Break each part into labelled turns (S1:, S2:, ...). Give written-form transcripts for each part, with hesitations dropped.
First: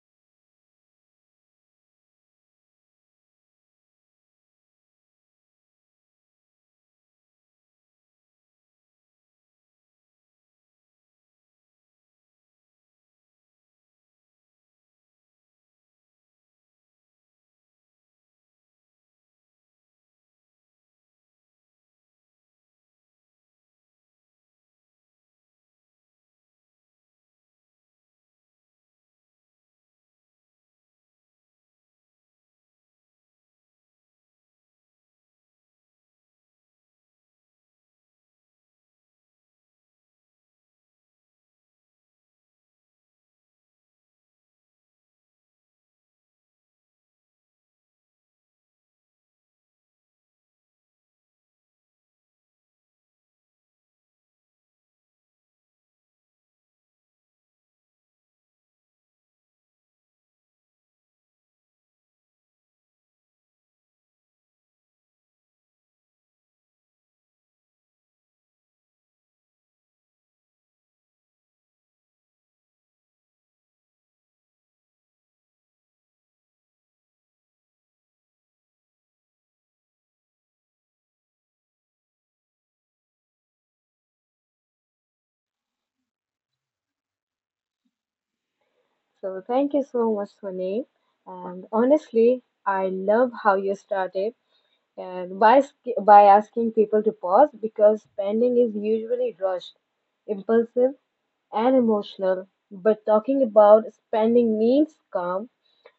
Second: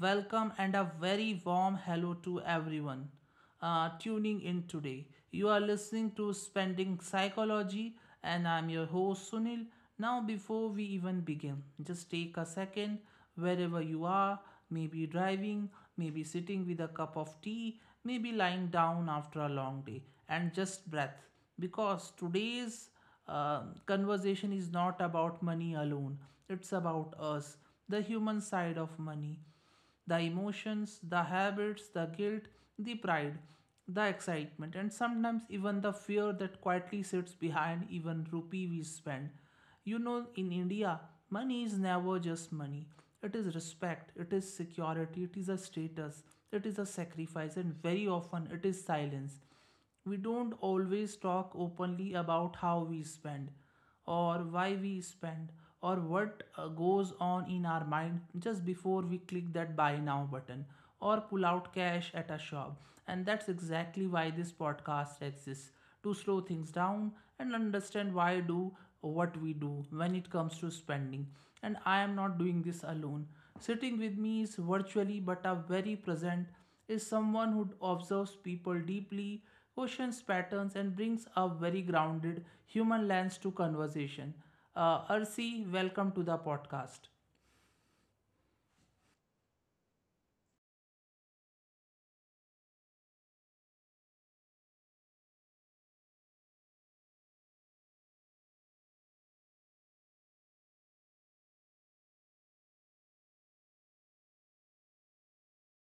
S1: welcome, and a very warm hello to everyone tuning in today. You are listening to Spending Psychology, and I'm your host Sunil. Now, before we even begin, just take a second wherever you are, maybe driving, maybe sitting with a cup of tea, maybe lying down after a long day, and just breath because today's conversation is not about money alone, it's about us, the human side of money, the emotions, the habits, the guilt, the pride, the excitement, and sometimes even the fear that quietly sits behind even rupee we spend. You know, in india money is never just money. It is respect, it is security, it is a status, it is a sacrifice, and very often it is silence. We don't always talk openly about how we spend, or why we spend, or what goes on in our mind just before we click that buy now button or pull out cash at a shop. And that's exactly why this podcast exists, to slow things down and understand why we do what we do when it comes to spending. And I am not doing this alone. Sitting with me is virtually but a very present is someone who observes people deeply, questions patterns, and brings a very grounded human lens to conversation. Arsi, welcome to the podcast.
S2: So thank you so much, Swanee. And honestly, I love how you started and by asking people to pause because spending is usually rushed, impulsive, and emotional. But talking about spending means calm.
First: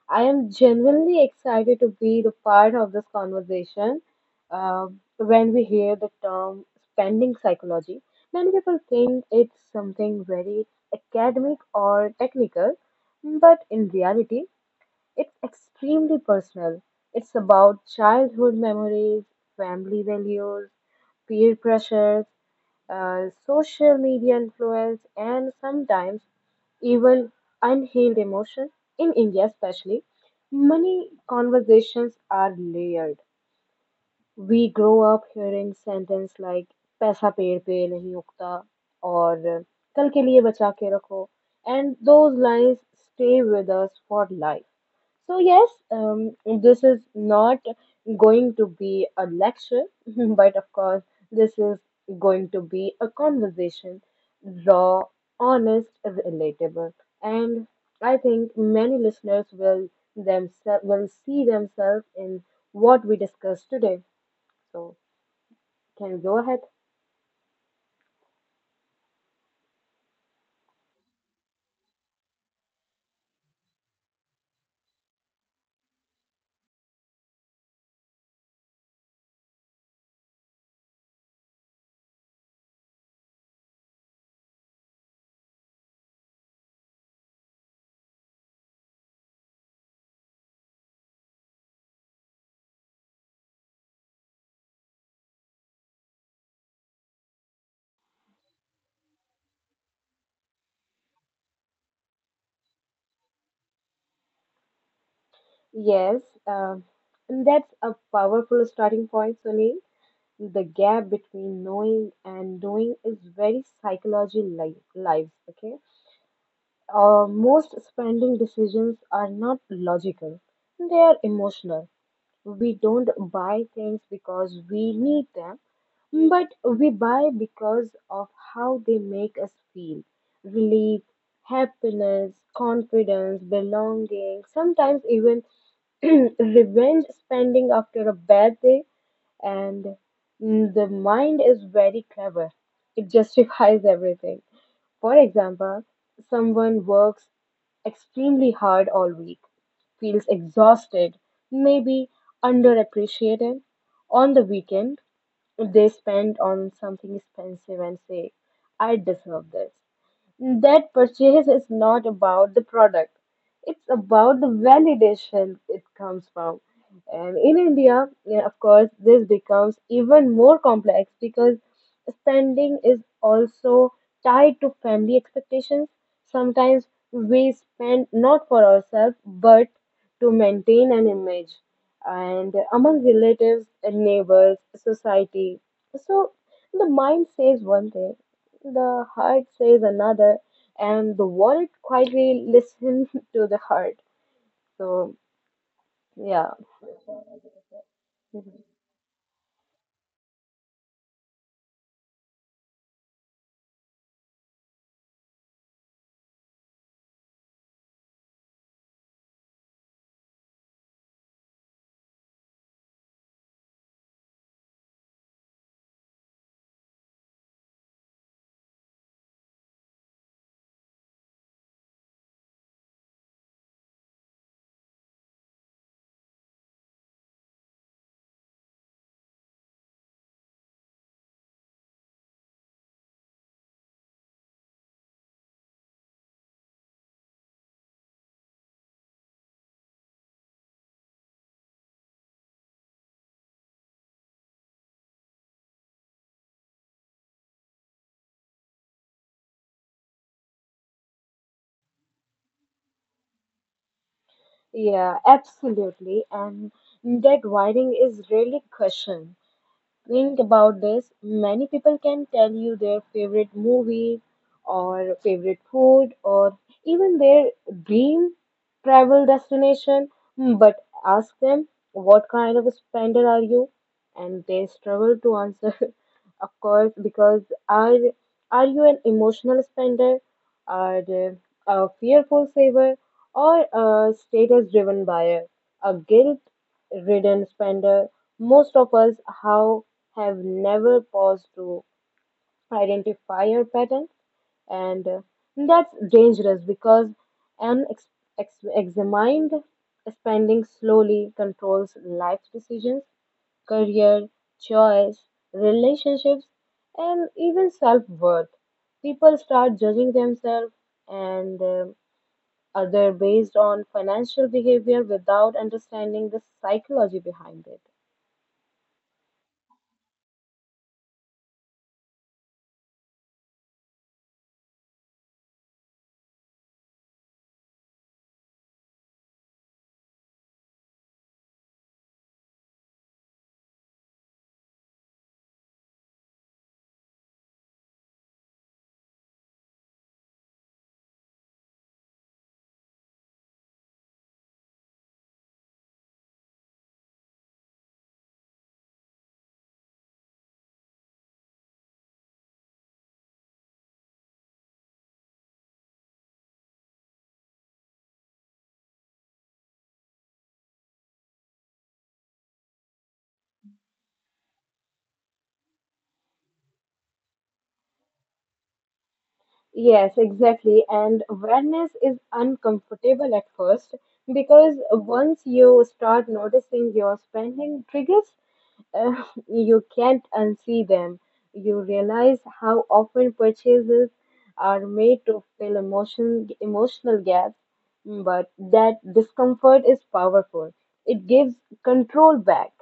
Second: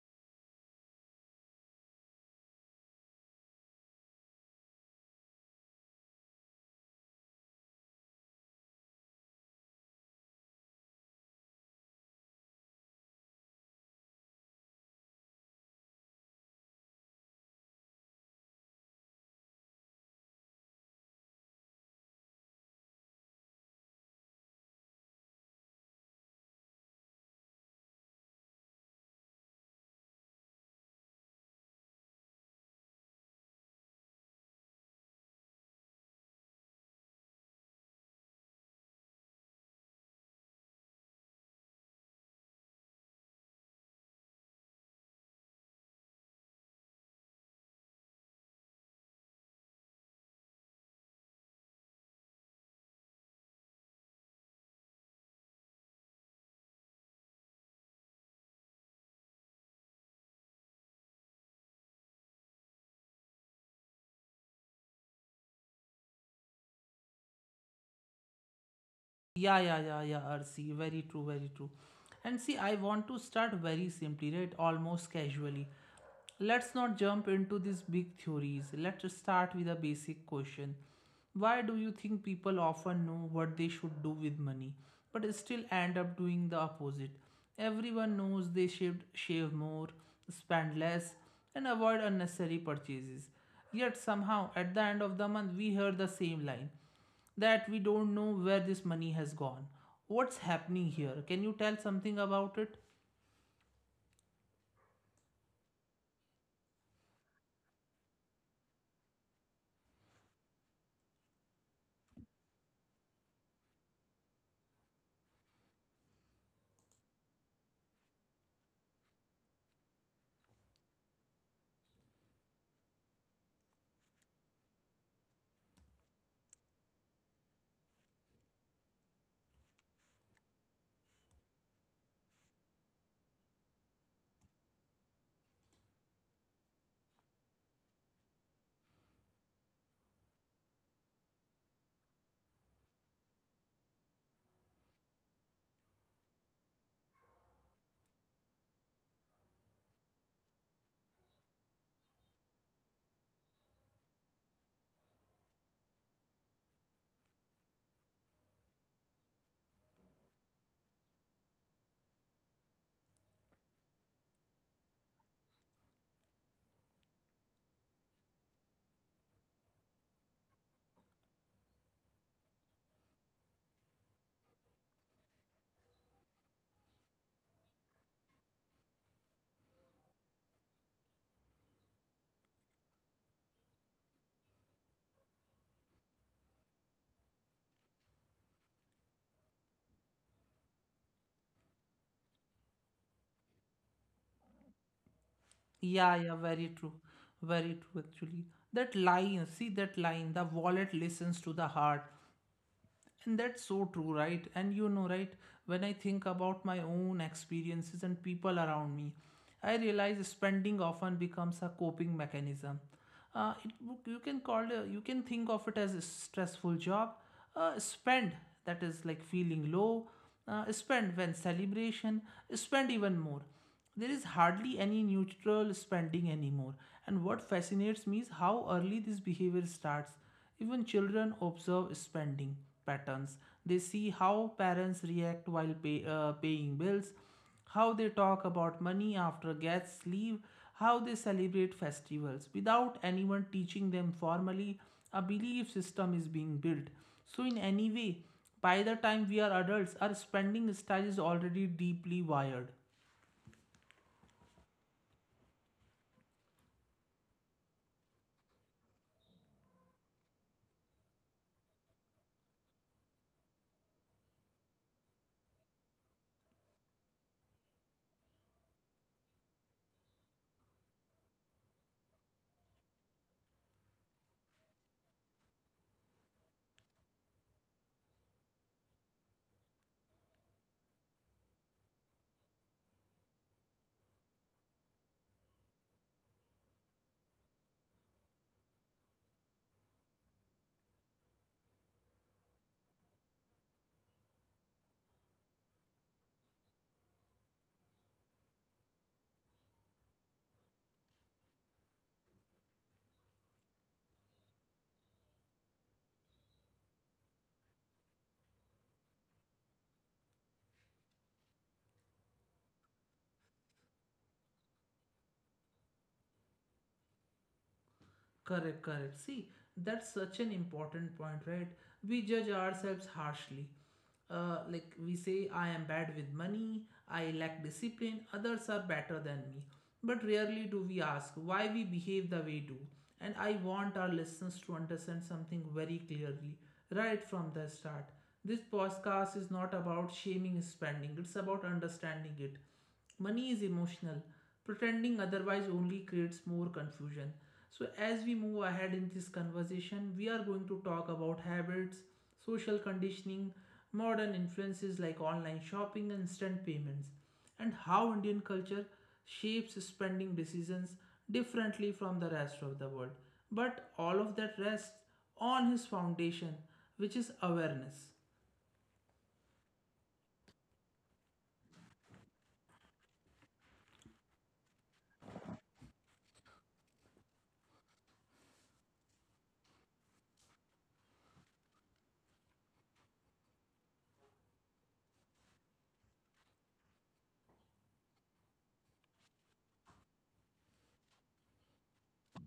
S2: I am genuinely excited to be the part of this conversation. Uh, when we hear the term spending psychology, many people think it's something very academic or technical, but in reality, it's extremely personal. It's about childhood memories, family values, peer pressures, social media influence, and sometimes even unhealed emotion. In India, especially, money conversations are layered. We grow up hearing sentence like पैसा पेड़ पे नहीं उगता और कल के लिए बचा के रखो, and those lines stay with us for life. So yes, this is not going to be a lecture, but of course, this is going to be a conversation, raw, honest, relatable, and I think many listeners will themselves will see themselves in what we discussed today. So can you go ahead?
S1: Yeah, yeah, yeah, yeah, Arsi. Very true, very true. And see, I want to start very simply, right? Almost casually. Let's not jump into these big theories. Let's start with a basic question. Why do you think people often know what they should do with money but still end up doing the opposite? Everyone knows they should shave more, spend less, and avoid unnecessary purchases. Yet somehow, at the end of the month, we hear the same line that we don't know where this money has gone. What's happening here? Can you tell something about it?
S2: Yes, um, and that's a powerful starting point, Sunil. The gap between knowing and doing is very lives. Okay, most spending decisions are not logical; they are emotional. We don't buy things because we need them, but we buy because of how they make us feel: relief, happiness, confidence, belonging, sometimes even revenge spending after a bad day. And the mind is very clever, it justifies everything. For example, someone works extremely hard all week, feels exhausted, maybe underappreciated. On the weekend, they spend on something expensive and say, "I deserve this." That purchase is not about the product, it's about the validation it comes from. And in India, yeah, of course, this becomes even more complex because spending is also tied to family expectations. Sometimes we spend not for ourselves but to maintain an image and among relatives and neighbors, society. So the mind says one thing, the heart says another, and the wallet quietly listens to the heart. So,
S1: Yeah,
S2: yeah.
S1: yeah, very true. Very true,
S2: Mhm.
S1: actually. That line, see that line, the wallet listens to the heart. And that's so true, right? And you know, right, when I think about my own experiences and people around me, I realize spending often becomes a coping mechanism. Uh, it, you can call it, you can think of it as a stressful job. Spend that is like feeling low. Spend when celebration. Spend even more. There is hardly any neutral spending anymore. And what fascinates me is how early this behavior starts, even children observe spending patterns. They see how parents react while paying bills, how they talk about money after guests leave, how they celebrate festivals. Without anyone teaching them formally, a belief system is being built. So, in any way, by the time we are adults, our spending style is already deeply wired.
S2: Yeah, absolutely. And that wiring is really question. Think about this. Many people can tell you their favorite movie or favorite food or even their dream travel destination, but ask them, what kind of a spender are you, and they struggle to answer of course. Because are are you an emotional spender, are they a fearful saver or a status driven buyer, a guilt ridden spender? Most of us how have never paused to identifier pattern. And that's dangerous because an examined spending slowly controls life decisions, career choice, relationships, and even self-worth. People start judging themselves and other based on financial behavior without understanding the psychology behind it.
S1: Correct, correct. See, that's such an important point, right? We judge ourselves harshly. Like we say, I am bad with money, I lack discipline, others are better than me. But rarely do we ask why we behave the way we do. And I want our listeners to understand something very clearly, right from the start. This podcast is not about shaming spending, it's about understanding it. Money is emotional. Pretending otherwise only creates more confusion. So as we move ahead in this conversation, we are going to talk about habits, social conditioning, modern influences like online shopping and instant payments, and how indian culture shapes spending decisions differently from the rest of the world. But all of that rests on his foundation, which is awareness.
S2: Yes, exactly. And awareness is uncomfortable at first because once you start noticing your spending triggers, uh, you can't unsee them. You realize how often purchases are made to fill emotional gaps, but that discomfort is powerful. It gives control back.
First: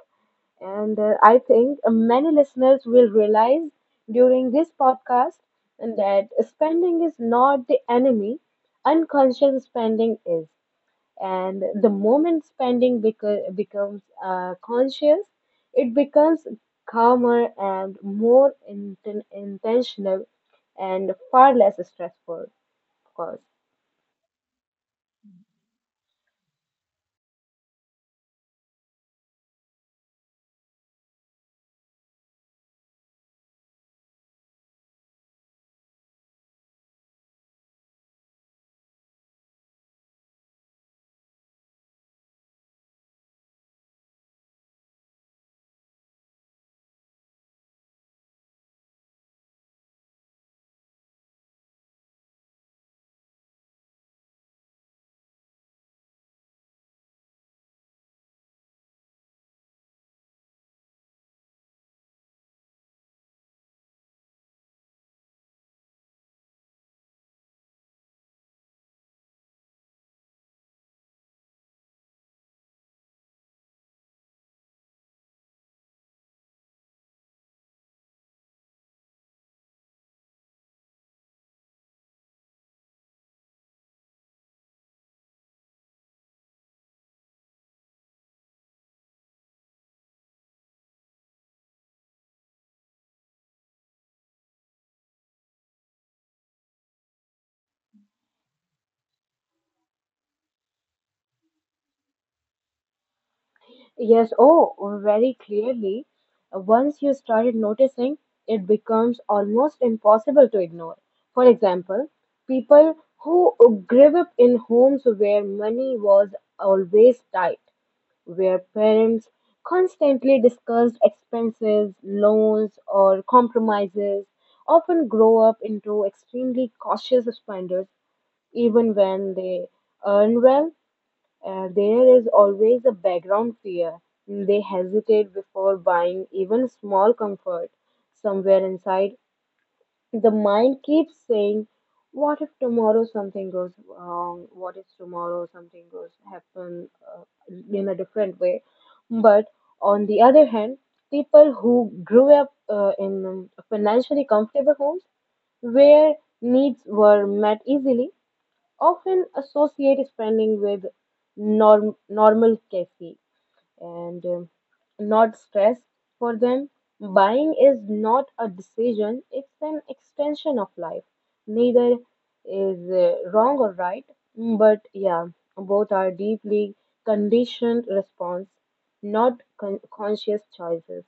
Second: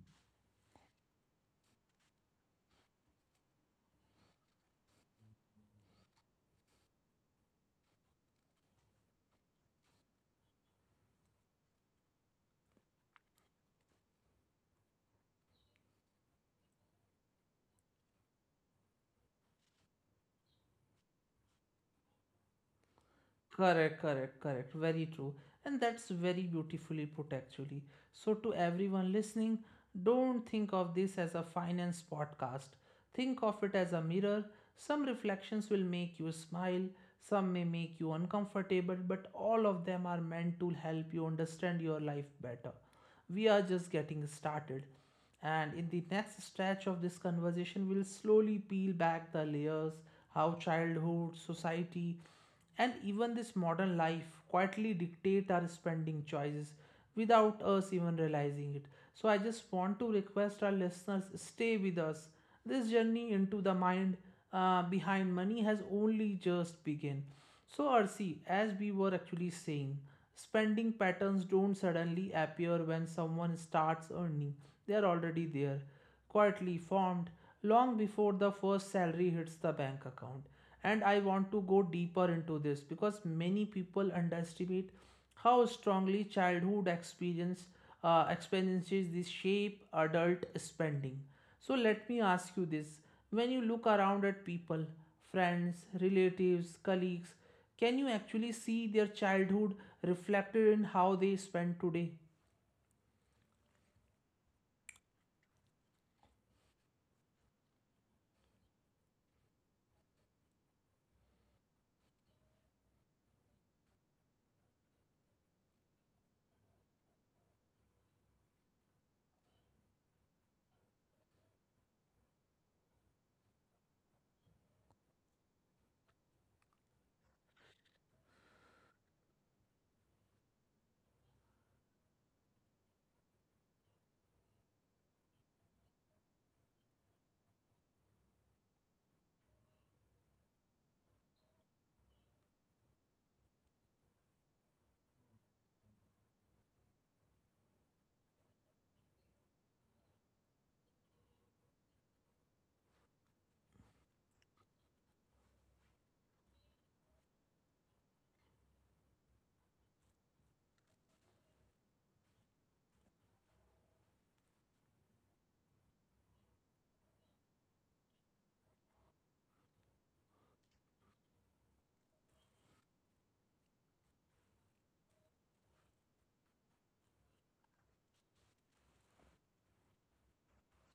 S2: And I think many listeners will realize during this podcast that spending is not the enemy, unconscious spending is. And the moment spending becomes conscious, it becomes calmer and more intentional and far less stressful, of course.
S1: Correct, correct, correct. Very true. And that's very beautifully put, actually. So, to everyone listening, don't think of this as a finance podcast. Think of it as a mirror. Some reflections will make you smile, some may make you uncomfortable, but all of them are meant to help you understand your life better. We are just getting started. And in the next stretch of this conversation, we'll slowly peel back the layers how childhood, society, and even this modern life quietly dictates our spending choices without us even realizing it. So I just want to request our listeners stay with us. This journey into the mind behind money has only just begun. So Arsi, as we were actually saying, spending patterns don't suddenly appear when someone starts earning. They are already there quietly formed long before the first salary hits the bank account. And I want to go deeper into this because many people underestimate how strongly childhood experience experiences this shape adult spending. So let me ask you this: when you look around at people, friends, relatives, colleagues, can you actually see their childhood reflected in how they spend today?
S2: Yes, oh, very clearly. Once you started noticing, it becomes almost impossible to ignore. For example, people who grew up in homes where money was always tight, where parents constantly discussed expenses, loans, or compromises, often grow up into extremely cautious spenders even when they earn well. There is always a background fear. They hesitate before buying even small comfort. Somewhere inside, the mind keeps saying, what if tomorrow something goes wrong? What if tomorrow something goes happen uh, in a different way? But on the other hand, people who grew up in financially comfortable homes where needs were met easily often associate spending with normal cafe and not stress for them. Buying is not a decision, it's an extension of life. Neither is wrong or right, but yeah, both are deeply conditioned response, not conscious choices.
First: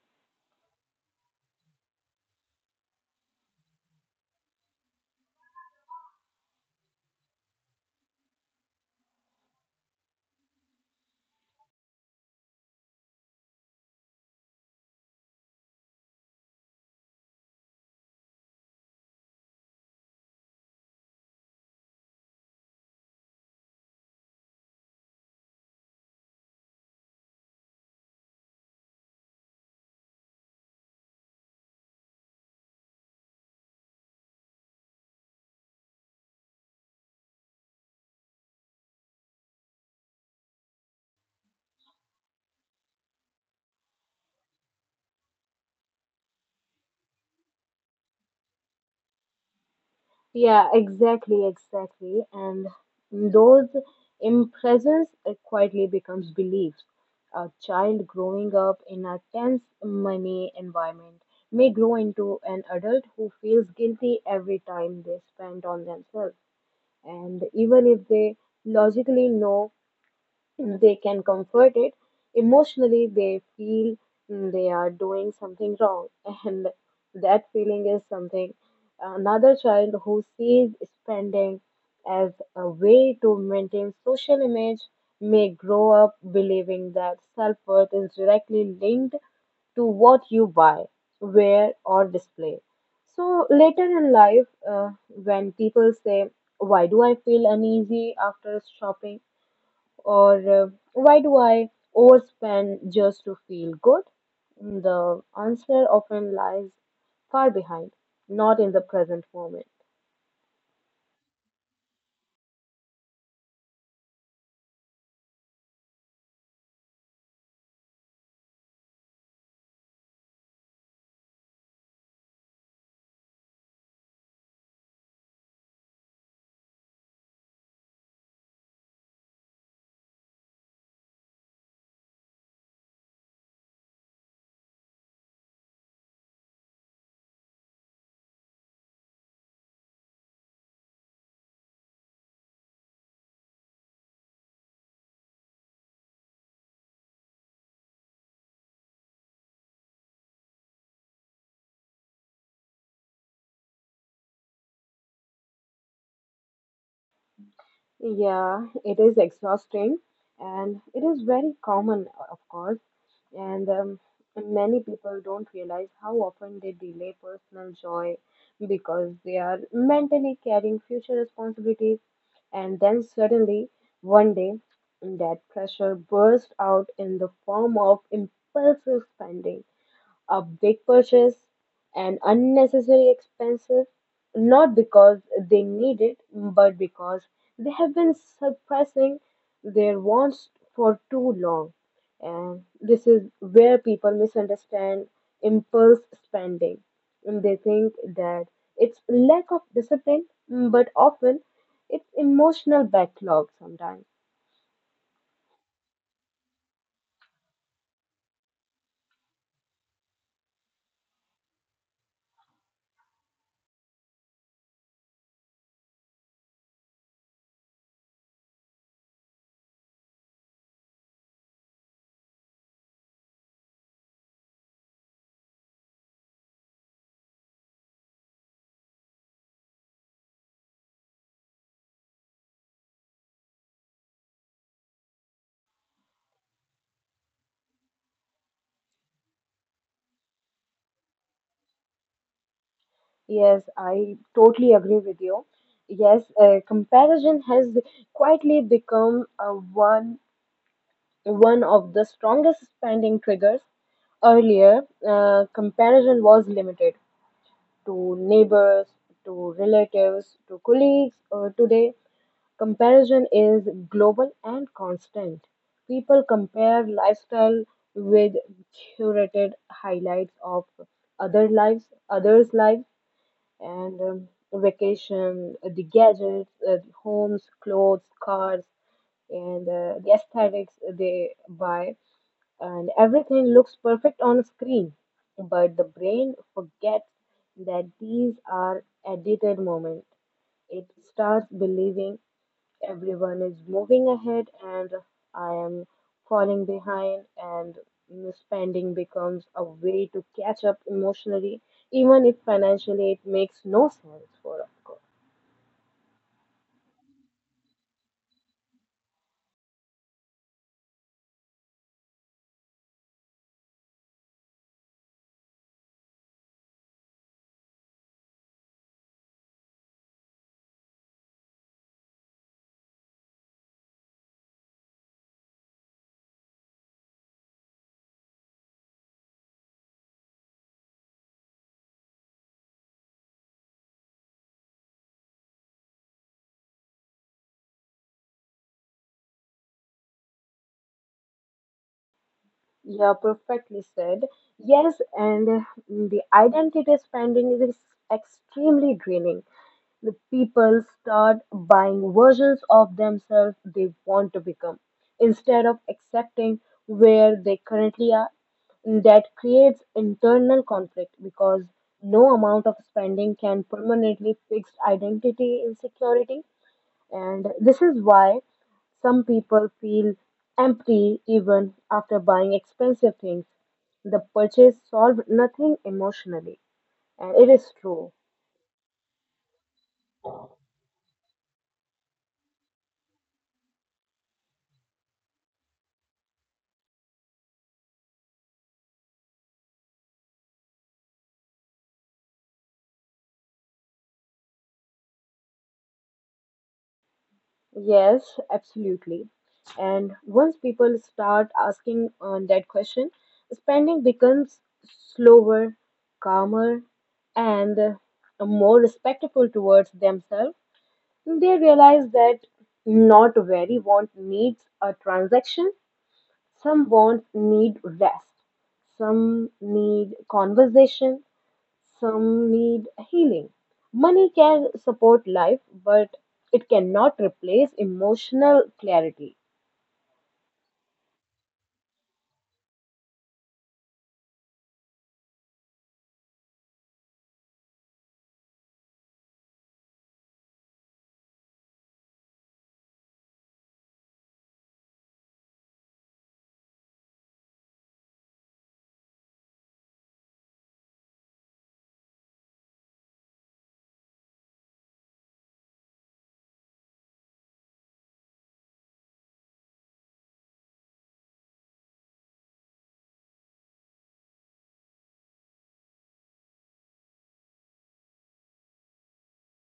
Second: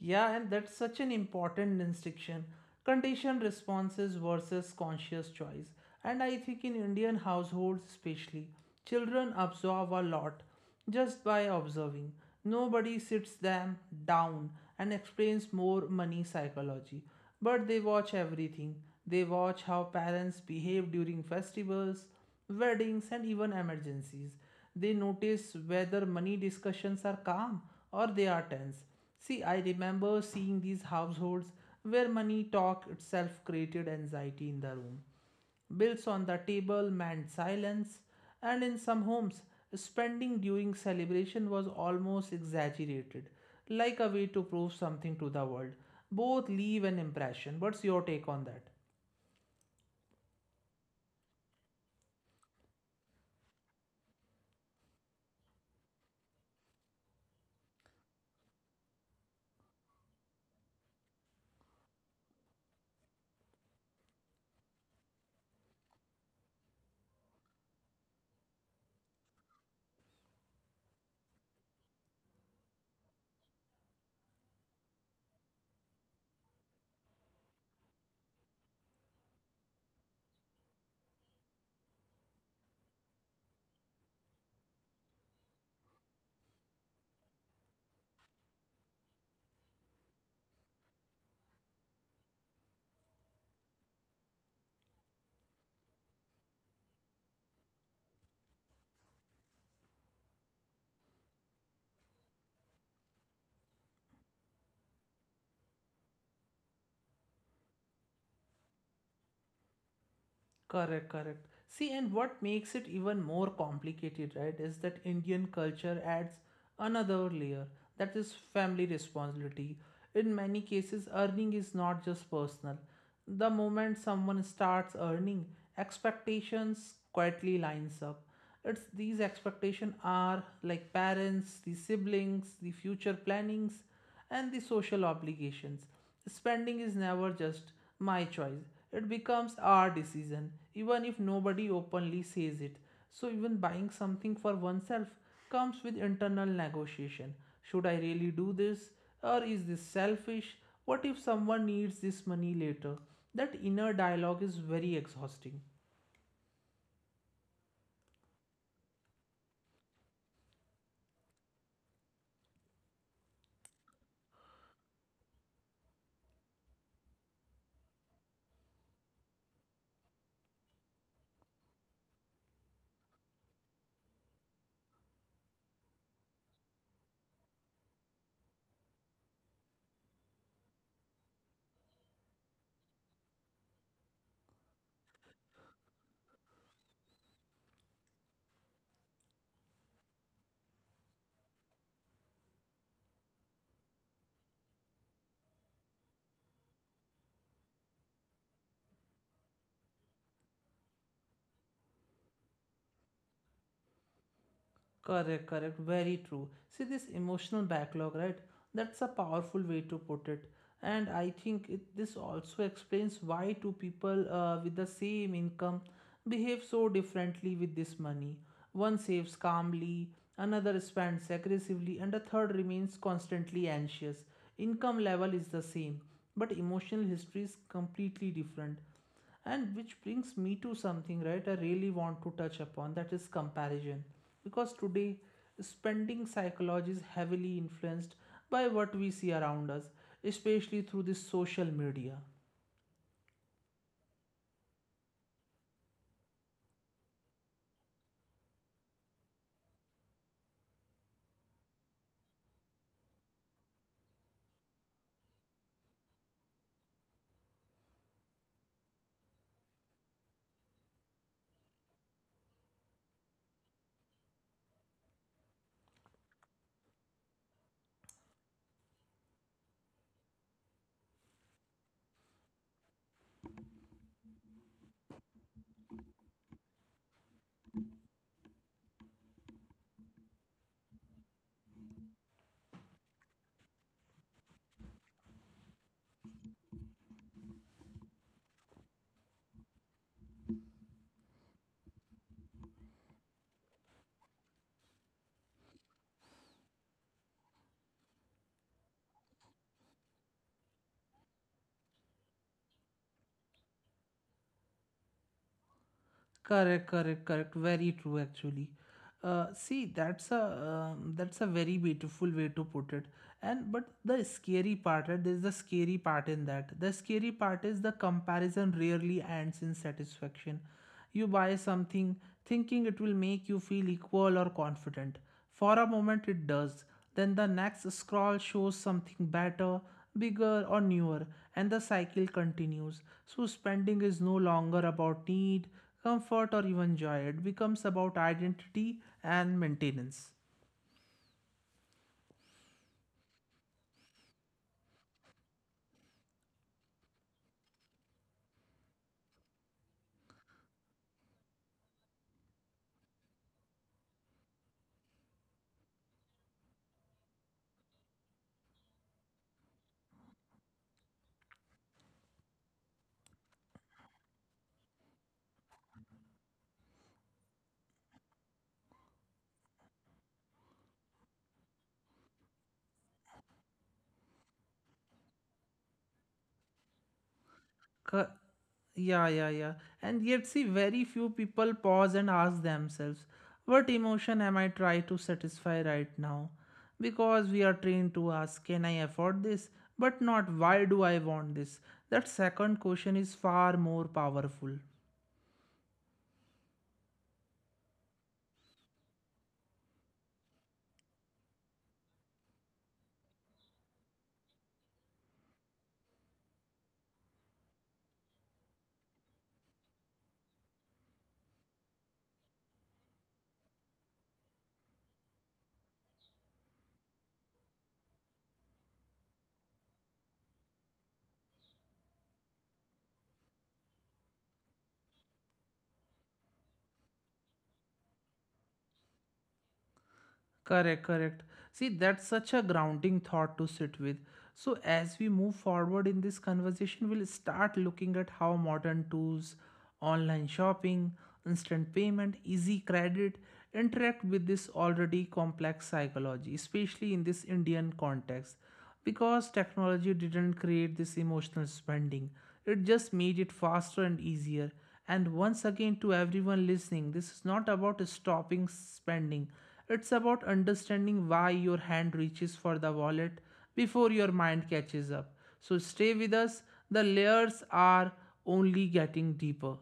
S1: Yeah, and that's such an important distinction. Conditioned responses versus conscious choice. And I think in Indian households, especially, children absorb a lot just by observing. Nobody sits them down and explains more money psychology, but they watch everything. They watch how parents behave during festivals, weddings, and even emergencies. They notice whether money discussions are calm or they are tense. See, I remember seeing these households where money talk itself created anxiety in the room. Bills on the table meant silence, and in some homes, spending during celebration was almost exaggerated, like a way to prove something to the world. Both leave an impression. What's your take on that?
S2: Yeah, exactly. And those impressions quietly becomes beliefs. A child growing up in a tense money environment may grow into an adult who feels guilty every time they spend on themselves. And even if they logically know they can comfort it, emotionally they feel they are doing something wrong and that feeling is something. Another child who sees spending as a way to maintain social image may grow up believing that self-worth is directly linked to what you buy, wear, or display. So later in life, when people say, why do I feel uneasy after shopping? Or uh, why do I overspend just to feel good? The answer often lies far behind, not in the present moment.
S1: Correct, correct. See, and what makes it even more complicated, right, is that Indian culture adds another layer, that is family responsibility. In many cases, earning is not just personal. The moment someone starts earning, expectations quietly lines up. It's these expectations are like parents, the siblings, the future plannings, and the social obligations. Spending is never just my choice, it becomes our decision, even if nobody openly says it. So, even buying something for oneself comes with internal negotiation. Should I really do this? Or is this selfish? What if someone needs this money later? That inner dialogue is very exhausting.
S2: Yeah, it is exhausting, and it is very common, of course. And many people don't realize how often they delay personal joy because they are mentally carrying future responsibilities. And then suddenly, one day, that pressure bursts out in the form of impulsive spending, a big purchase, an unnecessary expenses, not because they need it, but because they have been suppressing their wants for too long. And this is where people misunderstand impulse spending. And they think that it's lack of discipline, but often it's emotional backlog sometimes.
S1: Correct, correct, very true. See this emotional backlog, right? That's a powerful way to put it. And I think it, this also explains why two people with the same income behave so differently with this money. One saves calmly, another spends aggressively, and a third remains constantly anxious. Income level is the same, but emotional history is completely different. And which brings me to something, right? I really want to touch upon that is comparison. Because today, spending psychology is heavily influenced by what we see around us, especially through this social media.
S2: Yes, I totally agree with you. Yes, comparison has quietly become one of the strongest spending triggers. Earlier, comparison was limited to neighbors, to relatives, to colleagues. Today, comparison is global and constant. People compare lifestyle with curated highlights of others' lives and vacation, the gadgets, the homes, clothes, cars, and the aesthetics they buy, and everything looks perfect on screen. But the brain forgets that these are edited moments. It starts believing everyone is moving ahead and I am falling behind, and spending becomes a way to catch up emotionally even if financially it makes no sense for us.
S1: Correct, correct, correct. Very true, actually. See, that's a very beautiful way to put it. And but the scary part, right? There's the scary part in that. The scary part is the comparison rarely ends in satisfaction. You buy something thinking it will make you feel equal or confident, for a moment it does, then the next scroll shows something better, bigger, or newer, and the cycle continues. So, spending is no longer about need, comfort, or even joy, it becomes about identity and maintenance.
S2: Yeah, perfectly said. Yes, and the identity spending is extremely draining. The people start buying versions of themselves they want to become instead of accepting where they currently are. That creates internal conflict because no amount of spending can permanently fix identity insecurity. And this is why some people feel empty even after buying expensive things. The purchase solved nothing emotionally. And it is true.
S1: Cor- Yeah, yeah, yeah. And yet, see, very few people pause and ask themselves, what emotion am I trying to satisfy right now? Because we are trained to ask, can I afford this? But not, why do I want this? That second question is far more powerful.
S2: Yes, absolutely. And once people start asking that question, spending becomes slower, calmer, and more respectful towards themselves. They realize that not very want needs a transaction. Some won't need rest, some need conversation, some need healing. Money can support life, but it cannot replace emotional clarity.
S1: Correct, correct. See, that's such a grounding thought to sit with. So, as we move forward in this conversation, we'll start looking at how modern tools, online shopping, instant payment, easy credit interact with this already complex psychology, especially in this Indian context, because technology didn't create this emotional spending, it just made it faster and easier. And once again, to everyone listening, this is not about stopping spending, it's about understanding why your hand reaches for the wallet before your mind catches up. So stay with us, the layers are only getting deeper.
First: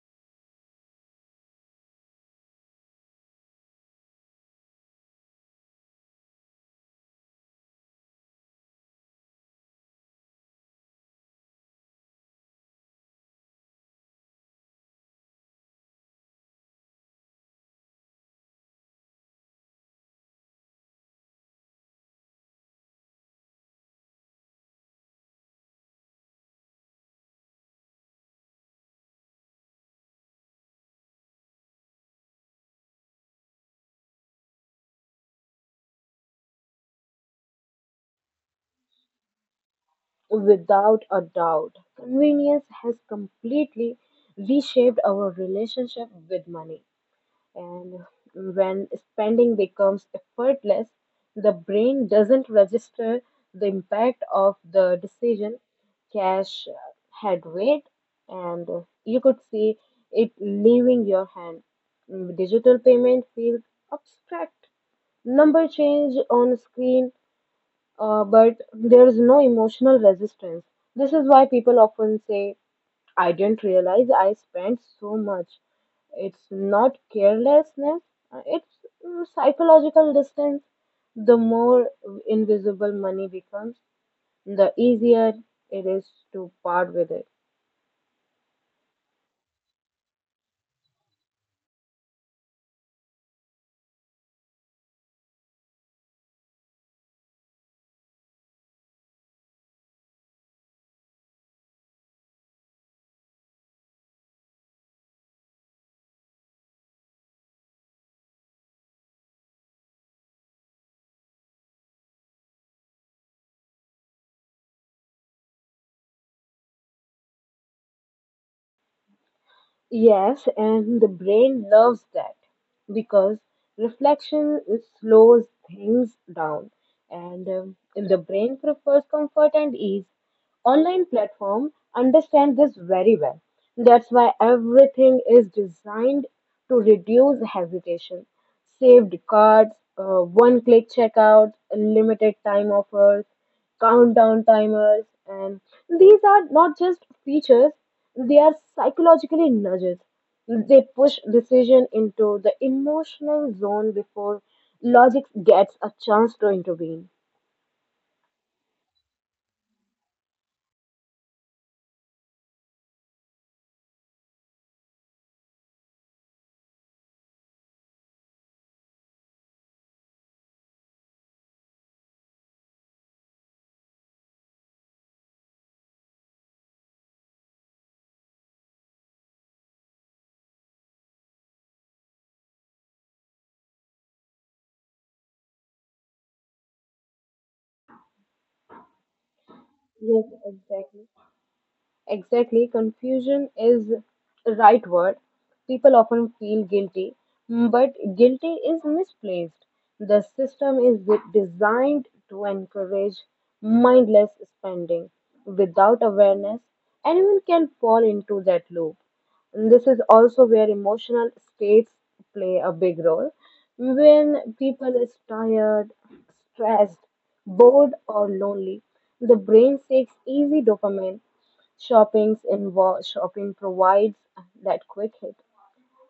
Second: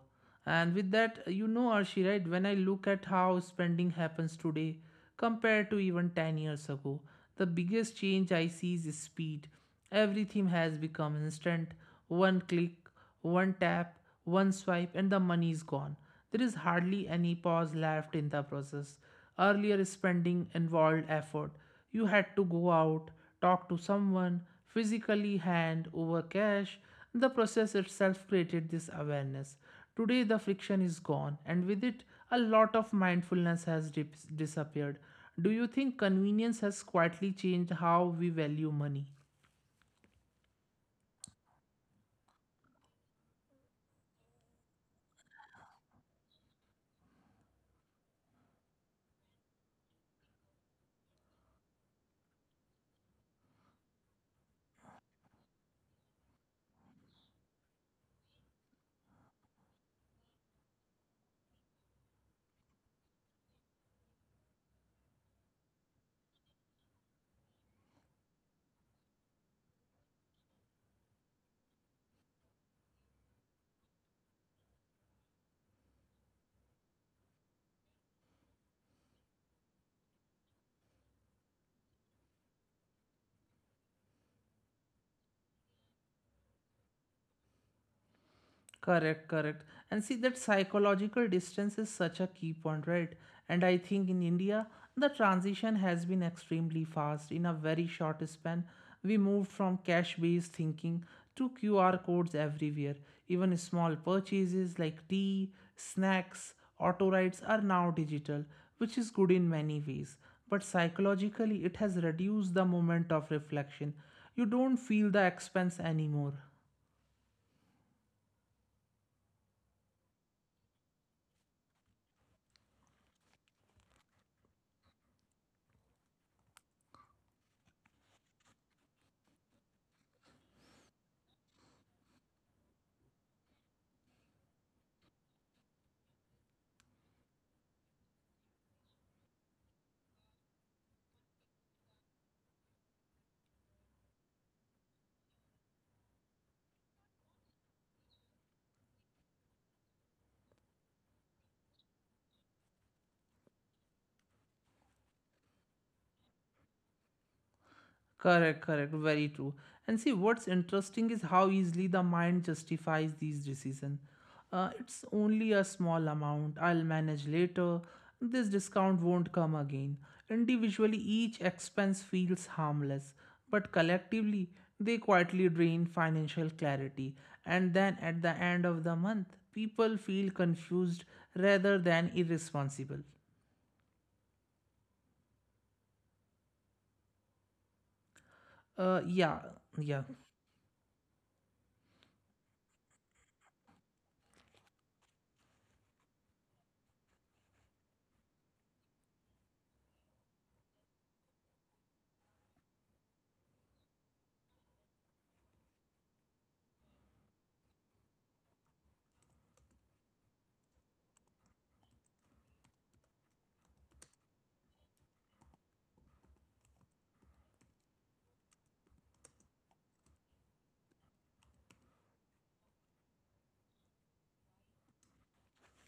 S1: And with that, you know, Arshi, right? When I look at how spending happens today compared to even 10 years ago, the biggest change I see is speed. Everything has become instant. One click, one tap, one swipe, and the money is gone. There is hardly any pause left in the process. Earlier, spending involved effort. You had to go out, talk to someone, physically hand over cash. The process itself created this awareness. Today, the friction is gone, and with it, a lot of mindfulness has disappeared. Do you think convenience has quietly changed how we value money?
S2: Without a doubt, convenience has completely reshaped our relationship with money. And when spending becomes effortless, the brain doesn't register the impact of the decision. Cash had weight, and you could see it leaving your hand. Digital payment feels abstract. Number change on screen, but there is no emotional resistance. This is why people often say, I didn't realize I spent so much. It's not carelessness, it's psychological distance. The more invisible money becomes, the easier it is to part with it.
S1: Correct, correct. And see, that psychological distance is such a key point, right? And I think in India, the transition has been extremely fast. In a very short span, we moved from cash based thinking to QR codes everywhere. Even small purchases like tea, snacks, auto rides are now digital, which is good in many ways. But psychologically, it has reduced the moment of reflection. You don't feel the expense anymore.
S2: Yes, and the brain loves that because reflection it slows things down, and the brain prefers comfort and ease. Online platform understand this very well. That's why everything is designed to reduce hesitation. Saved cards, one-click checkouts, limited time offers, countdown timers, and these are not just features, they are psychologically nudges. They push decision into the emotional zone before logic gets a chance to intervene.
S1: Correct, correct, very true. And see, what's interesting is how easily the mind justifies these decisions. It's only a small amount, I'll manage later, this discount won't come again. Individually, each expense feels harmless, but collectively, they quietly drain financial clarity. And then at the end of the month, people feel confused rather than irresponsible. Uh, yeah,
S2: Yes,
S1: yeah,
S2: exactly. Exactly, confusion is the right word. People often feel guilty, but guilty is misplaced. The system is designed to encourage mindless spending. Without awareness, anyone can fall into that loop. And this is also where emotional states play a big role. When people is tired, stressed, bored, or lonely, the brain seeks easy dopamine. Shopping provides that quick hit,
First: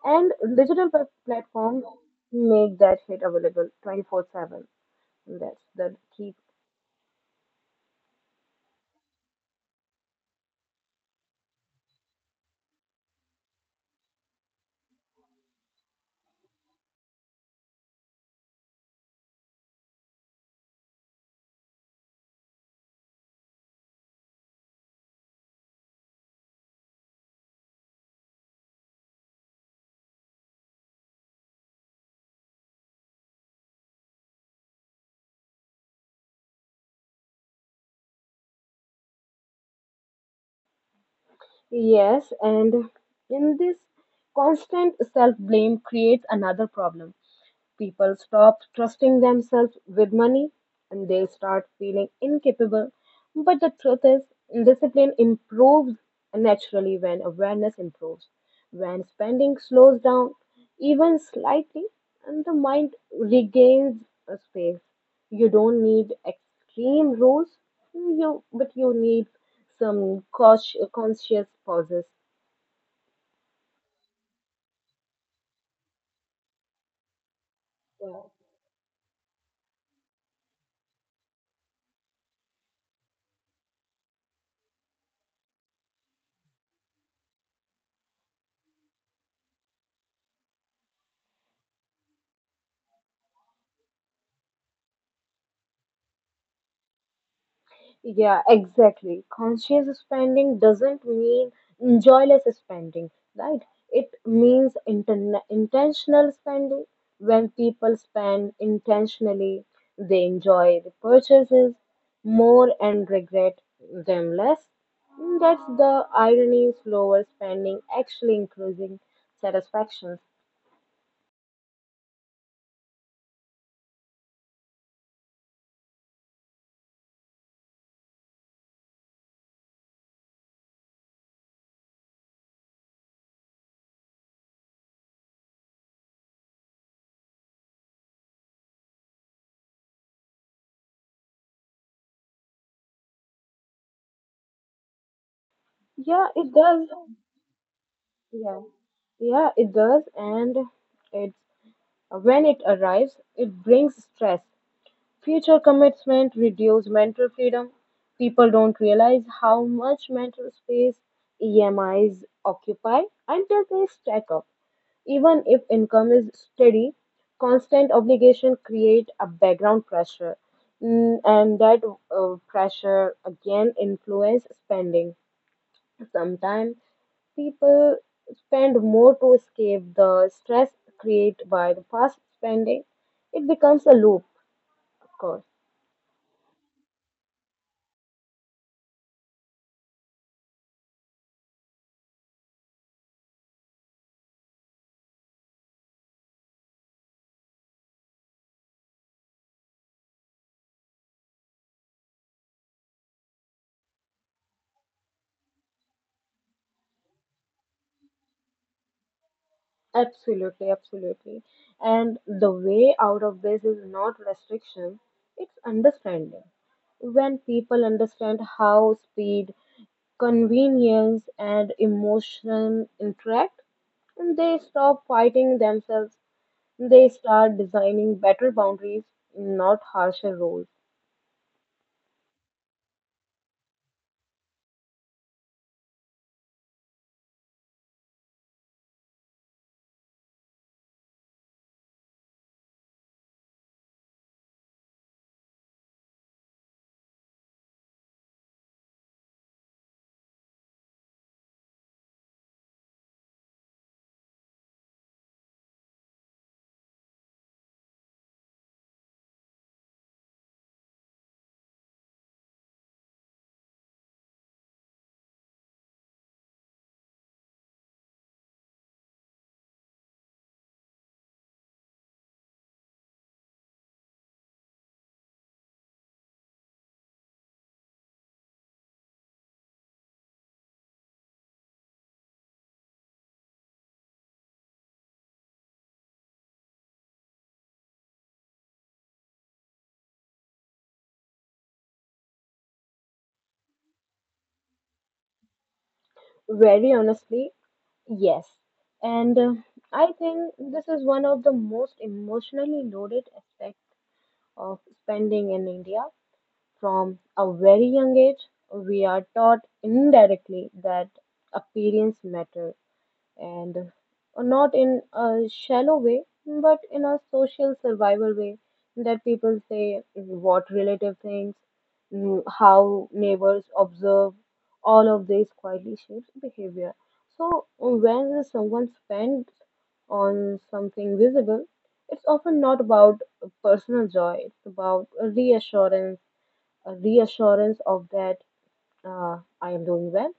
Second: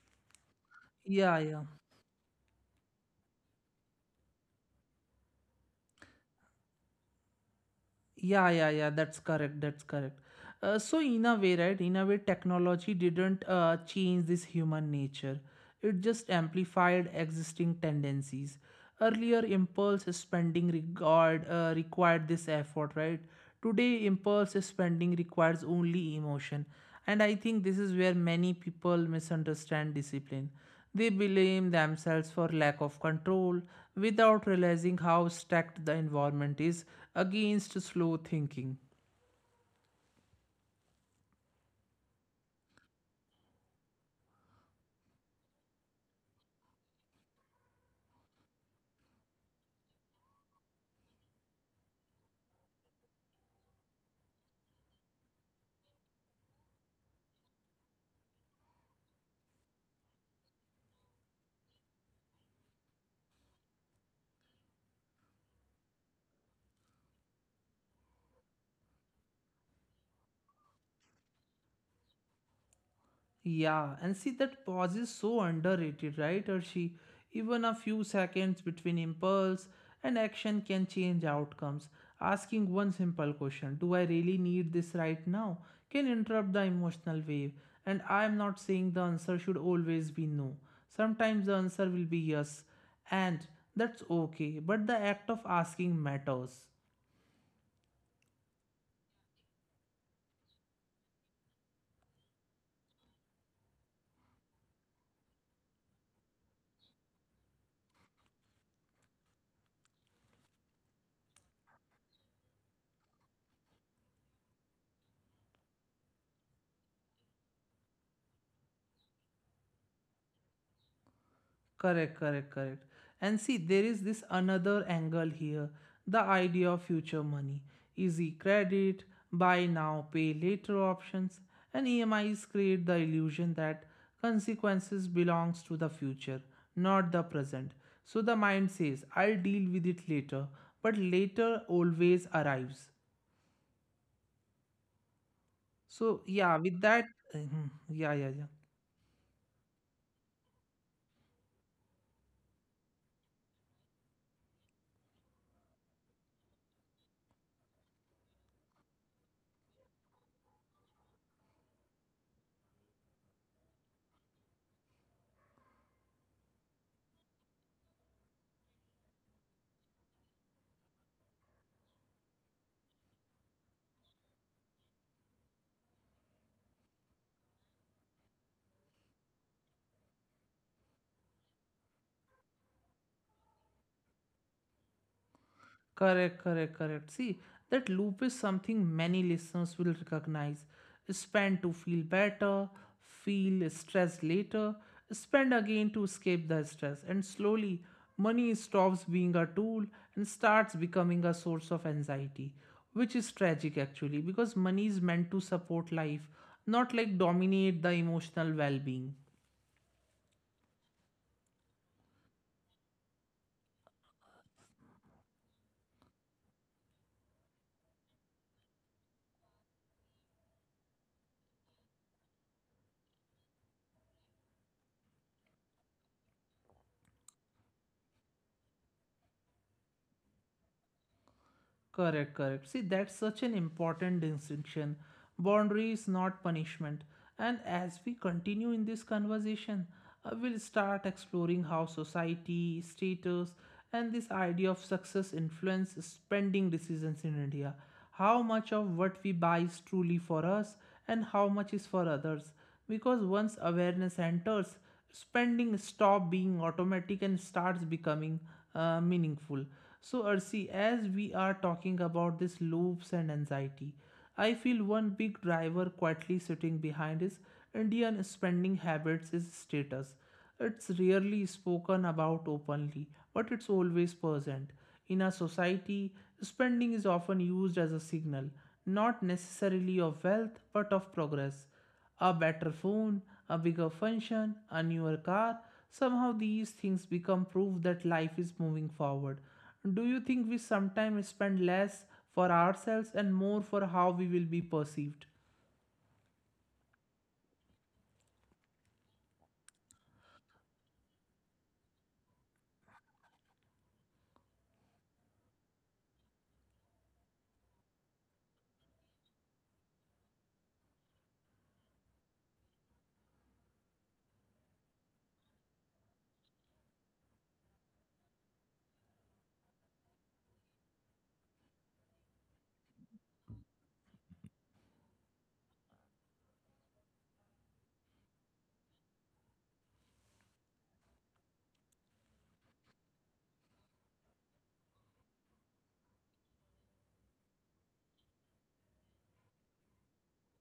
S2: and digital
S1: yeah, yeah.
S2: platforms make that hit available 24/7. That's the key.
S1: Yeah, yeah, yeah, that's correct. That's correct. So, in a way, right, in a way, technology didn't change this human nature, it just amplified existing tendencies. Earlier, impulse spending required this effort, right? Today, impulse spending requires only emotion. And I think this is where many people misunderstand discipline. They blame themselves for lack of control without realizing how stacked the environment is against slow thinking.
S2: Yes, and in this constant self blame creates another problem. People stop trusting themselves with money and they start feeling incapable. But the truth is, discipline improves naturally when awareness improves. When spending slows down, even slightly, and the mind regains a space. You don't need extreme rules, you but you need some cautious, conscious pauses.
S1: Yeah, and see that pause is so underrated, right, Arshi? Even a few seconds between impulse and action can change outcomes. Asking one simple question, do I really need this right now, can interrupt the emotional wave. And I am not saying the answer should always be no. Sometimes the answer will be yes, and that's okay, but the act of asking matters.
S2: Yeah, exactly. Conscious spending doesn't mean joyless spending, right? It means intentional spending. When people spend intentionally, they enjoy the purchases more and regret them less. That's the irony, slower spending actually increasing satisfaction.
S1: Correct, correct, correct. And see, there is this another angle here, the idea of future money. Easy credit, buy now, pay later options, and EMIs create the illusion that consequences belongs to the future, not the present. So the mind says, I'll deal with it later, but later always arrives. So
S2: Yeah,
S1: yeah,
S2: it
S1: with that,
S2: does.
S1: yeah, yeah, yeah.
S2: Yeah. Yeah, it does, and it when it arrives, it brings stress. Future commitment reduce mental freedom. People don't realize how much mental space EMIs occupy until they stack up. Even if income is steady, constant obligation create a background pressure. And that pressure again influence spending. Sometimes people spend more to escape the stress created by the fast spending. It becomes a loop, of course.
S1: Correct, correct, correct. See, that loop is something many listeners will recognize. Spend to feel better, feel stressed later, spend again to escape the stress, and slowly money stops being a tool and starts becoming a source of anxiety, which is tragic actually because money is meant to support life, not like dominate the emotional well being.
S2: Absolutely, absolutely. And the way out of this is not restriction, it's understanding. When people understand how speed, convenience, and emotion interact, they stop fighting themselves. They start designing better boundaries, not harsher rules.
S1: Correct, correct. See, that's such an important distinction. Boundary is not punishment. And as we continue in this conversation, we'll start exploring how society, status, and this idea of success influence spending decisions in India. How much of what we buy is truly for us, and how much is for others, because once awareness enters spending stop being automatic and starts becoming meaningful. So Ursi, as we are talking about these loops and anxiety, I feel one big driver quietly sitting behind is Indian spending habits is status. It's rarely spoken about openly, but it's always present. In a society, spending is often used as a signal, not necessarily of wealth but of progress. A better phone, a bigger function, a newer car. Somehow these things become proof that life is moving forward. Do you think we sometimes spend less for ourselves and more for how we will be perceived?
S2: Very honestly, yes. And I think this is one of the most emotionally loaded aspects of spending in India. From a very young age, we are taught indirectly that appearance matter, and not in a shallow way, but in a social survival way. That people say what relative thinks, how neighbors observe, all of this quietly shapes behavior. So when someone spends on something visible, it's often not about personal joy, it's about reassurance, a reassurance of that I am doing well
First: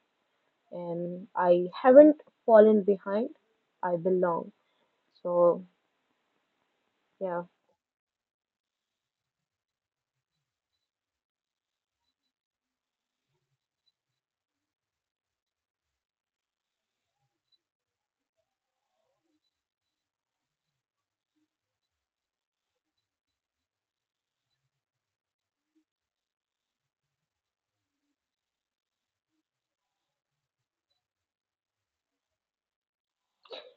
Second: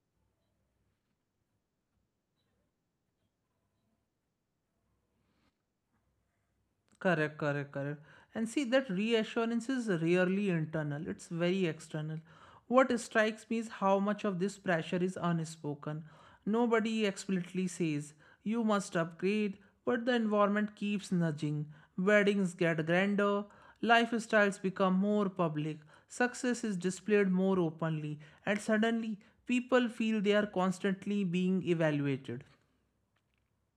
S2: and I haven't fallen behind. I belong. So,
S1: Correct,
S2: yeah,
S1: correct, correct. And see, that reassurance is rarely internal, it's very external. What strikes me is how much of this pressure is unspoken. Nobody explicitly says, you must upgrade, but the environment keeps nudging. Weddings get grander, lifestyles become more public, success is displayed more openly, and suddenly people feel they are constantly being evaluated.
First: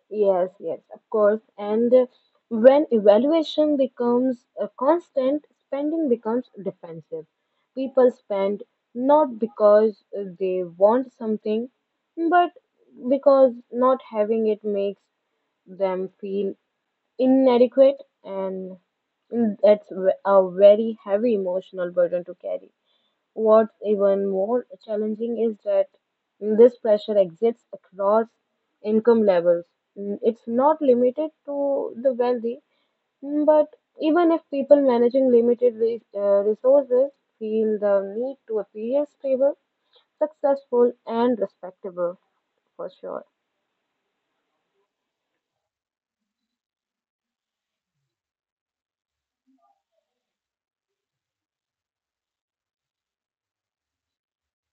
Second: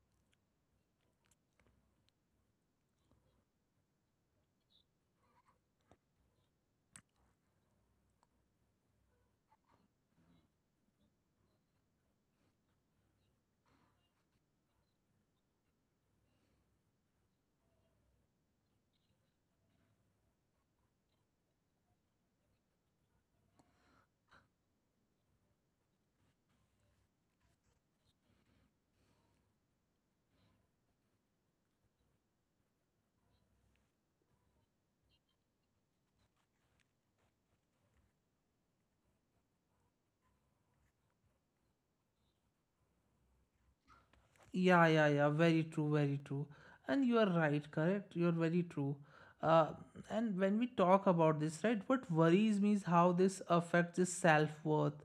S2: yes, yes, of course. And when evaluation becomes a constant, spending becomes defensive. People spend not because they want something, but because not having it makes them feel inadequate, and that's a very heavy emotional burden to carry. What's even more challenging is that this pressure exists across income levels. It's not limited to the wealthy, but even if people managing limited resources feel the need to appear stable, successful, and respectable, for sure.
S1: Yeah, yeah, yeah. Very true, very true. And you are right, correct? You're very true. Uh, and when we talk about this, right, what worries me is how this affects the self-worth.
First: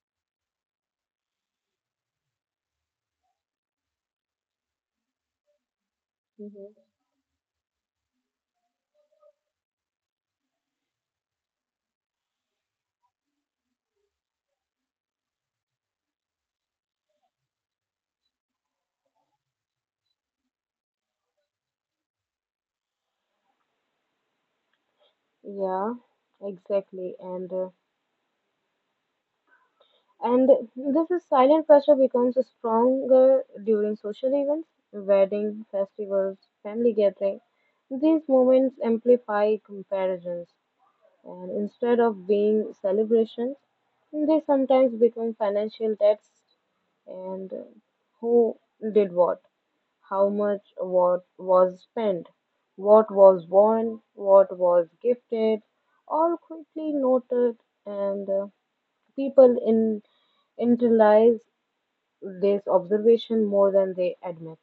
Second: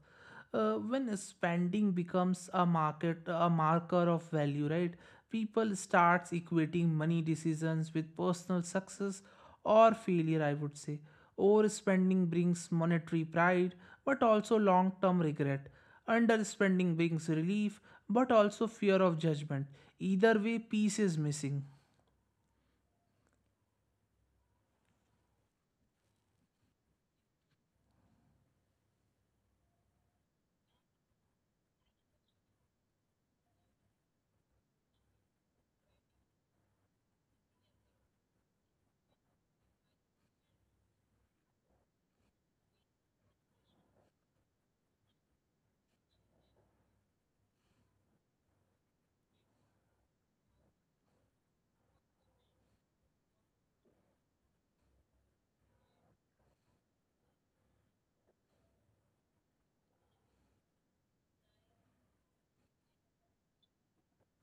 S1: When spending becomes a market, a marker of value, right? People starts
S2: Hmm.
S1: equating money decisions with personal success or failure, I would say. Overspending brings monetary pride, but also long-term regret. Underspending brings relief, but also fear of judgment. Either way, peace is missing.
S2: Yeah, exactly. And this is silent pressure becomes stronger during social events, wedding, festivals, family gatherings. These moments amplify comparisons, and instead of being celebrations, they sometimes become financial tests. And who did what, how much what was spent, what was worn, what was gifted, all quickly noted. And people in internalize this observation more than they admit.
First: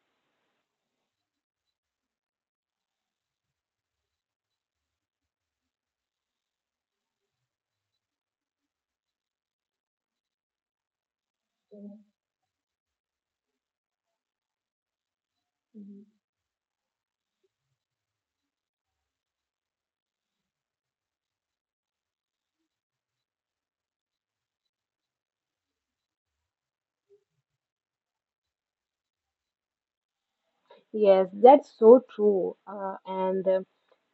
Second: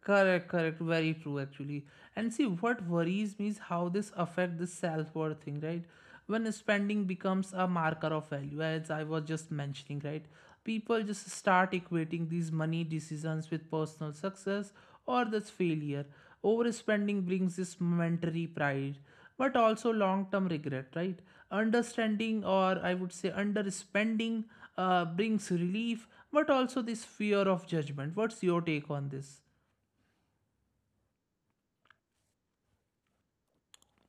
S1: Correct, correct. Very true, actually. And see, what worries me is how this affect this self-worth thing, right? When spending becomes a marker of value, as I was just mentioning, right? People just start equating these money decisions with personal success or this failure. Overspending brings this momentary pride, but also long-term regret, right? Understanding, or I would say underspending, brings relief, but also this fear of judgment. What's your take on this?
S2: Yes, that's so true. And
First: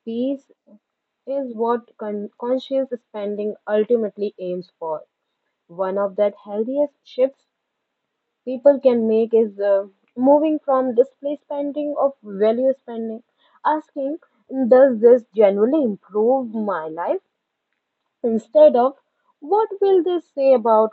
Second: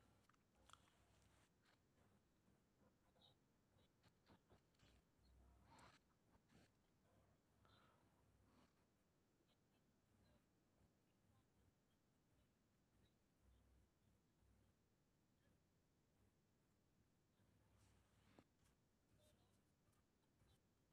S2: peace is what conscious spending ultimately aims for. One of that healthiest shifts people can make is moving from display spending of value spending, asking, does this genuinely improve my life? Instead of, what will this say about